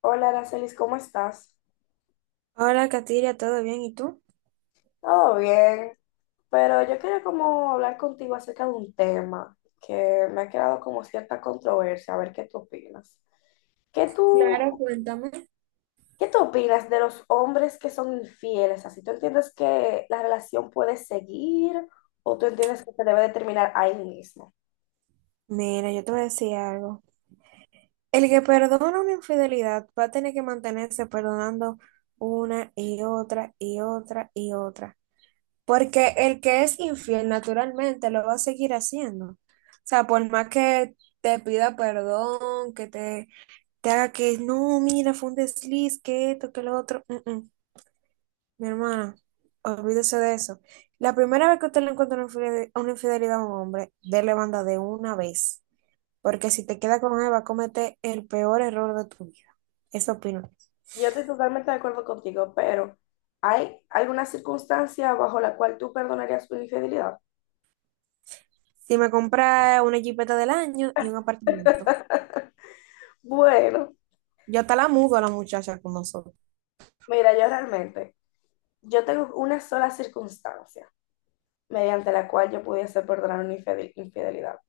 Hola, Aracelis, ¿cómo estás? Hola, Katiria, ¿todo bien? ¿Y tú? Todo bien, pero yo quería como hablar contigo acerca de un tema que me ha creado como cierta controversia, a ver qué tú opinas. ¿Qué tú, Claro, cuéntame. ¿qué tú opinas de los hombres que son infieles? Así, ¿tú entiendes que la relación puede seguir o tú entiendes que se debe de terminar ahí mismo? Mira, yo te voy a decir algo. El que perdona una infidelidad va a tener que mantenerse perdonando una y otra y otra y otra. Porque el que es infiel naturalmente lo va a seguir haciendo. O sea, por más que te pida perdón, te haga que no, mira, fue un desliz, que esto, que lo otro. Mi hermana, olvídese de eso. La primera vez que usted le encuentra una infidelidad a un hombre, déle banda de una vez. Porque si te queda con él, va a cometer el peor error de tu vida. Eso opino. Yo estoy totalmente de acuerdo contigo, pero ¿hay alguna circunstancia bajo la cual tú perdonarías tu infidelidad? Si me compra una jipeta del año y un apartamento, Bueno, yo hasta la mudo a la muchacha con nosotros. mira, yo realmente... yo tengo una sola circunstancia mediante la cual yo pudiese perdonar una infidelidad.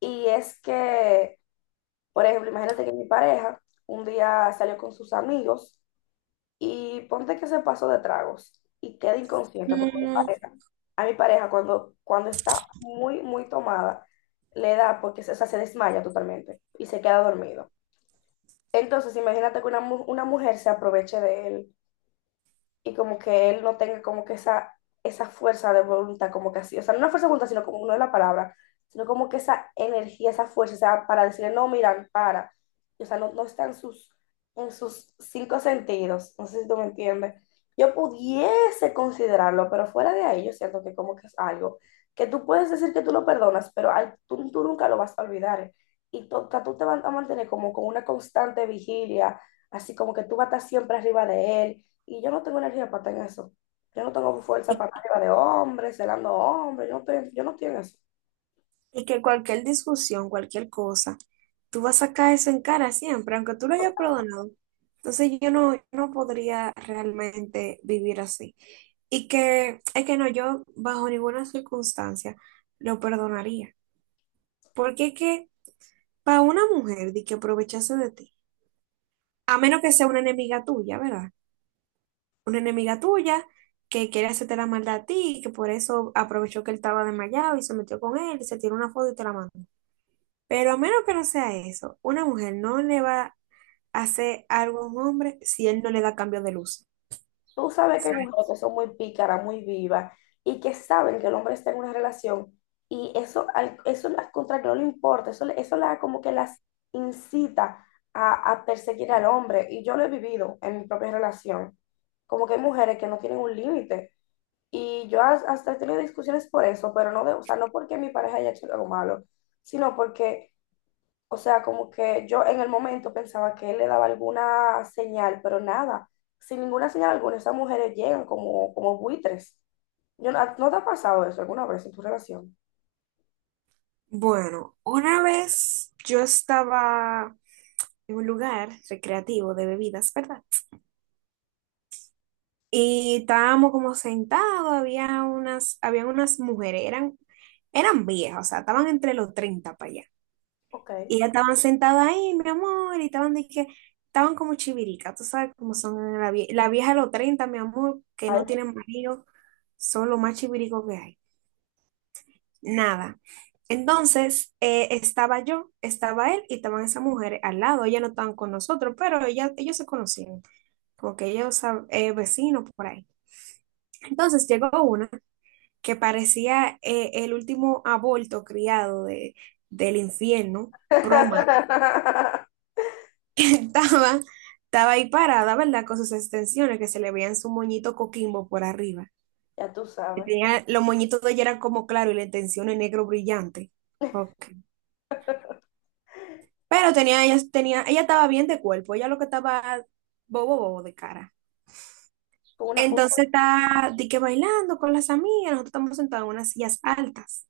Y es que, por ejemplo, imagínate que mi pareja un día salió con sus amigos y ponte que se pasó de tragos y queda inconsciente porque mi Mm, pareja, a mi pareja cuando está muy, muy tomada, le da porque se, o sea, se desmaya totalmente y se queda dormido. Entonces, imagínate que una mujer se aproveche de él y como que él no tenga como que esa fuerza de voluntad, como que así, o sea, no una fuerza de voluntad, sino como no es la palabra, sino como que esa energía, esa fuerza, o sea, para decirle, no, mira, para, o sea, no, no está en sus cinco sentidos, no sé si tú me entiendes. Yo pudiese considerarlo, pero fuera de ahí yo siento que como que es algo que tú puedes decir que tú lo perdonas, pero tú nunca lo vas a olvidar. Y tú te vas a mantener como con una constante vigilia, así como que tú vas a estar siempre arriba de él y yo no tengo energía para estar en eso. Yo no tengo fuerza para estar y, arriba de hombres, celando hombres. Yo no estoy en eso. y que cualquier discusión, cualquier cosa, tú vas a sacar eso en cara siempre, aunque tú lo hayas perdonado. Entonces yo no podría realmente vivir así. Y que es que no, yo bajo ninguna circunstancia lo perdonaría. Porque es que para una mujer de que aprovechase de ti, a menos que sea una enemiga tuya, ¿verdad? Una enemiga tuya que quiere hacerte la maldad a ti y que por eso aprovechó que él estaba desmayado y se metió con él y se tiró una foto y te la mandó. Pero a menos que no sea eso, una mujer no le va a hacer algo a un hombre si él no le da cambio de luz. Tú O sabes que hay sea, mujeres que son muy pícaras, muy vivas y que saben que el hombre está en una relación y eso, al- eso las contra que no le importa, eso, le- eso la, como que las incita a perseguir al hombre. Y yo lo he vivido en mi propia relación. Como que hay mujeres que no tienen un límite. Y yo hasta he tenido discusiones por eso, pero no de, o sea, no porque mi pareja haya hecho algo malo, sino porque, o sea, como que yo en el momento pensaba que él le daba alguna señal, pero nada, sin ninguna señal alguna, esas mujeres llegan como, como buitres. Yo, no, ¿no te ha pasado eso alguna vez en tu relación? bueno, una vez yo estaba en un lugar recreativo de bebidas, ¿verdad? Y estábamos como sentados, habían unas mujeres, eran viejas, o sea, estaban entre los 30 para allá. Ok. Y ya estaban sentadas ahí, mi amor, y estaban como chiviricas, tú sabes cómo son la vieja de los 30, mi amor, que Ay. no tienen marido, son los más chiviricos que hay. Nada. Entonces, estaba yo, estaba él y estaban esas mujeres al lado. Ellas no estaban con nosotros, pero ellos se conocían. Como que vecinos por ahí. Entonces llegó una que parecía el último aborto criado del infierno, proma. Estaba, estaba ahí parada, ¿verdad? Con sus extensiones que se le veían su moñito coquimbo por arriba. Ya tú Que sabes, tenía, los moñitos de ella eran como claro y la extensión en negro brillante. Ok. Pero ella estaba bien de cuerpo, ella lo que estaba bobo, bobo de cara. con una fuga Entonces está di que bailando con las amigas, nosotros estamos sentados en unas sillas altas.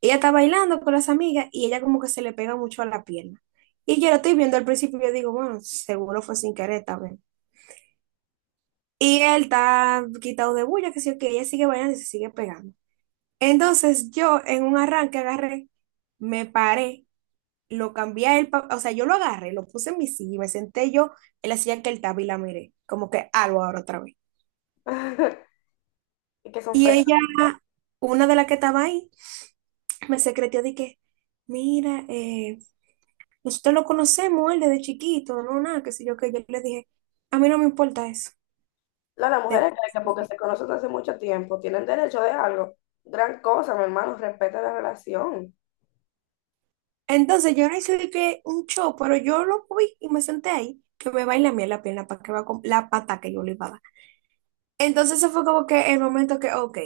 Ella está bailando con las amigas y ella como que se le pega mucho a la pierna. Y yo lo estoy viendo al principio y yo digo, bueno, seguro fue sin querer también. Y él está quitado de bulla, que sí, que ella sigue bailando y se sigue pegando. Entonces yo en un arranque agarré, me paré, lo cambié a él, pa- o sea, yo lo agarré, lo puse en mi silla y me senté yo en la silla que él estaba y la miré, como que algo ahora otra vez. y que son Y fregadas. ella, una de las que estaba ahí, me secretó mira, nosotros lo conocemos, él desde chiquito, no, nada, qué sé yo, que yo le dije, a mí no me importa eso. Las De... mujeres creen que porque se conocen desde hace mucho tiempo, tienen derecho de algo. Gran cosa, mi hermano, respeta la relación. entonces yo no hice de que un show, pero yo lo vi y me senté ahí, que me baila a mí en la pierna para que va con la pata que yo le iba a dar. Entonces eso fue como que el momento que, ok,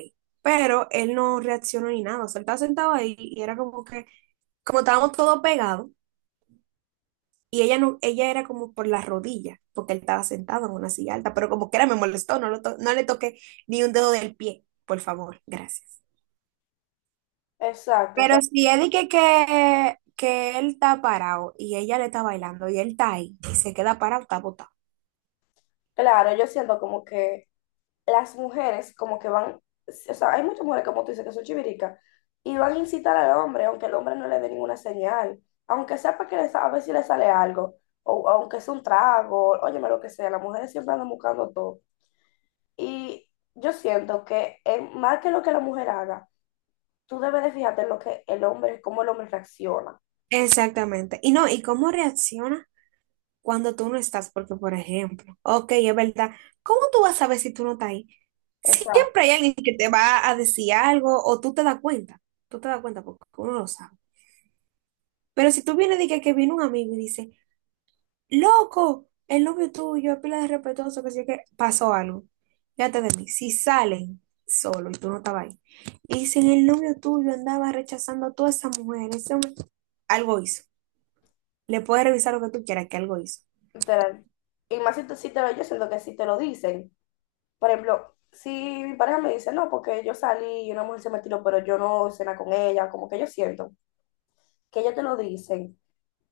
pero él no reaccionó ni nada, o sea, él estaba sentado ahí y era como que, como estábamos todos pegados, y ella no, ella era como por las rodillas, porque él estaba sentado en una silla alta, pero como que era me molestó, no, no le toqué ni un dedo del pie, por favor, gracias. Exacto, o Pero sea, si él dice que él está parado y ella le está bailando y él está ahí y se queda parado, está botado. claro, yo siento como que las mujeres como que van, o sea, hay muchas mujeres como tú dices que son chiviricas y van a incitar al hombre, aunque el hombre no le dé ninguna señal, aunque sepa que le a ver si le sale algo, o aunque sea un trago, óyeme lo que sea, las mujeres siempre andan buscando todo. Y yo siento que más que lo que la mujer haga, tú debes de fijarte en lo que el hombre, cómo el hombre reacciona. Exactamente. Y no, ¿y cómo reacciona cuando tú no estás? Porque, por ejemplo, ok, es verdad, ¿cómo tú vas a saber si tú no estás ahí? Exacto. Siempre hay alguien que te va a decir algo o tú te das cuenta. Tú te das cuenta porque uno lo sabe. Pero si tú vienes y que viene un amigo y dice, loco, el novio tuyo es pila de respetuoso, que si que pasó algo. Fíjate de mí, si salen solo y tú no estabas ahí, y dicen el novio tuyo andaba rechazando a toda esa mujer, ese hombre, algo hizo. Le puedes revisar lo que tú quieras, que algo hizo. Literal. Y más si te lo, yo siento que si te lo dicen. Por ejemplo, si mi pareja me dice, no, porque yo salí y una mujer se me tiró, pero yo no cena con ella, como que yo siento que ellos te lo dicen,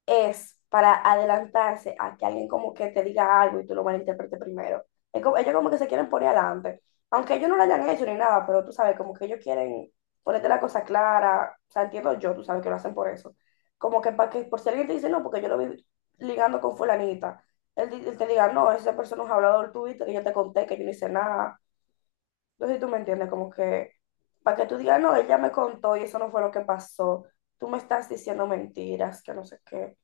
es para adelantarse a que alguien como que te diga algo y tú lo malinterpretes primero. Es como- ellos como que se quieren poner adelante, aunque ellos no lo hayan hecho ni nada, pero tú sabes, como que ellos quieren ponerte la cosa clara, o sea, entiendo yo, tú sabes que lo hacen por eso. Como que para que, por si alguien te dice, no, porque yo lo vi ligando con fulanita, él te diga, no, esa persona es un hablador tuyo, que yo te conté, que yo no hice nada, no sé si tú me entiendes, como que para que tú digas, no, ella me contó y eso no fue lo que pasó. Tú me estás diciendo mentiras, que no sé qué.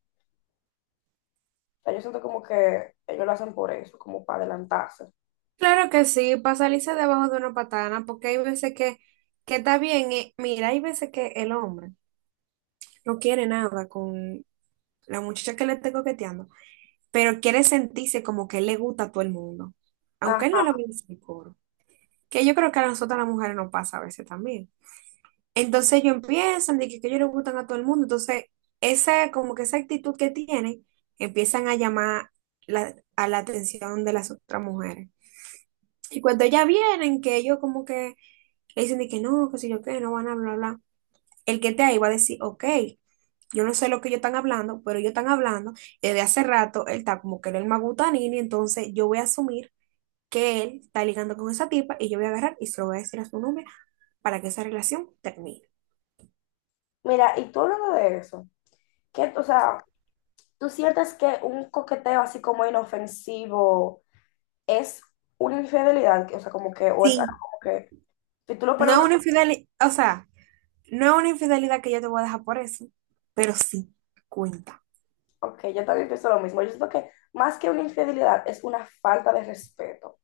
O sea, yo siento como que ellos lo hacen por eso, como para adelantarse. Claro que sí, para salirse debajo de una patana, porque hay veces que está bien, mira, hay veces que el hombre no quiere nada con la muchacha que le esté coqueteando, pero quiere sentirse como que él le gusta a todo el mundo, aunque él no le Ajá. vaya a decir coro. Que yo creo que a nosotras las mujeres nos pasa a veces también. Entonces ellos empiezan de que ellos le gustan a todo el mundo, entonces esa, como que esa actitud que tienen, empiezan a llamar a la atención de las otras mujeres. Y cuando ellas vienen, que ellos como que le dicen de que no, que si yo qué, no van a hablar, bla, bla. El que te ahí va a decir, ok, yo no sé lo que ellos están hablando, pero ellos están hablando, y desde hace rato él está como que él es el magutanini, entonces yo voy a asumir que él está ligando con esa tipa y yo voy a agarrar y se lo voy a decir a su novia para que esa relación termine. Mira, y tú hablando de eso, qué o sea, ¿tú sientes que un coqueteo así como inofensivo es una infidelidad? Que, o sea, como que, o es algo Sí, como que, si tú lo no es perdonas, una infidelidad, o sea, no es una infidelidad que yo te voy a dejar por eso, pero sí cuenta. ok, yo también pienso lo mismo. Yo siento que más que una infidelidad es una falta de respeto.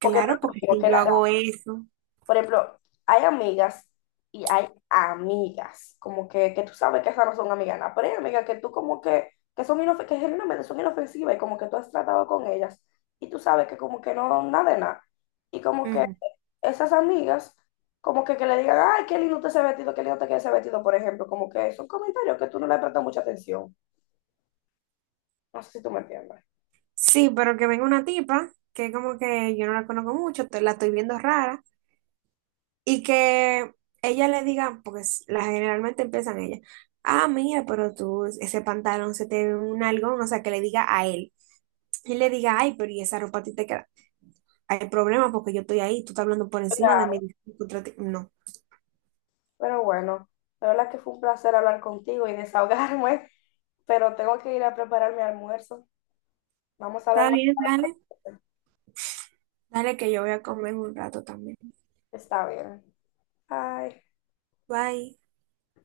Porque no es lo porque mismo si que yo la, hago eso, por ejemplo, hay amigas y hay amigas, como que tú sabes que esas no son amigas, nada, pero hay amigas que tú como que son que genuinamente son inofensivas y como que tú has tratado con ellas y tú sabes que como que no, nada de nada. Y como que ujú. esas amigas, como que le digan, ay, qué lindo te ese vestido, qué lindo te queda ese vestido, por ejemplo, como que son comentarios que tú no le prestas mucha atención. No sé si tú me entiendes. Sí, pero que venga una tipa que como que yo no la conozco mucho, la estoy viendo rara, y que ella le diga, porque la generalmente empiezan ella, ah, mira, pero tú, ese pantalón se te ve un algo, o sea, que le diga a él. Y le diga, ay, pero y esa ropa a ti te queda. Hay problema porque yo estoy ahí, tú estás hablando por encima de mí. Claro, Disculpa, no. pero bueno, la verdad que fue un placer hablar contigo y desahogarme, pero tengo que ir a preparar mi almuerzo. Vamos a hablar Está más. bien, dale. Dale que yo voy a comer un rato también. Está bien. Bye. Bye.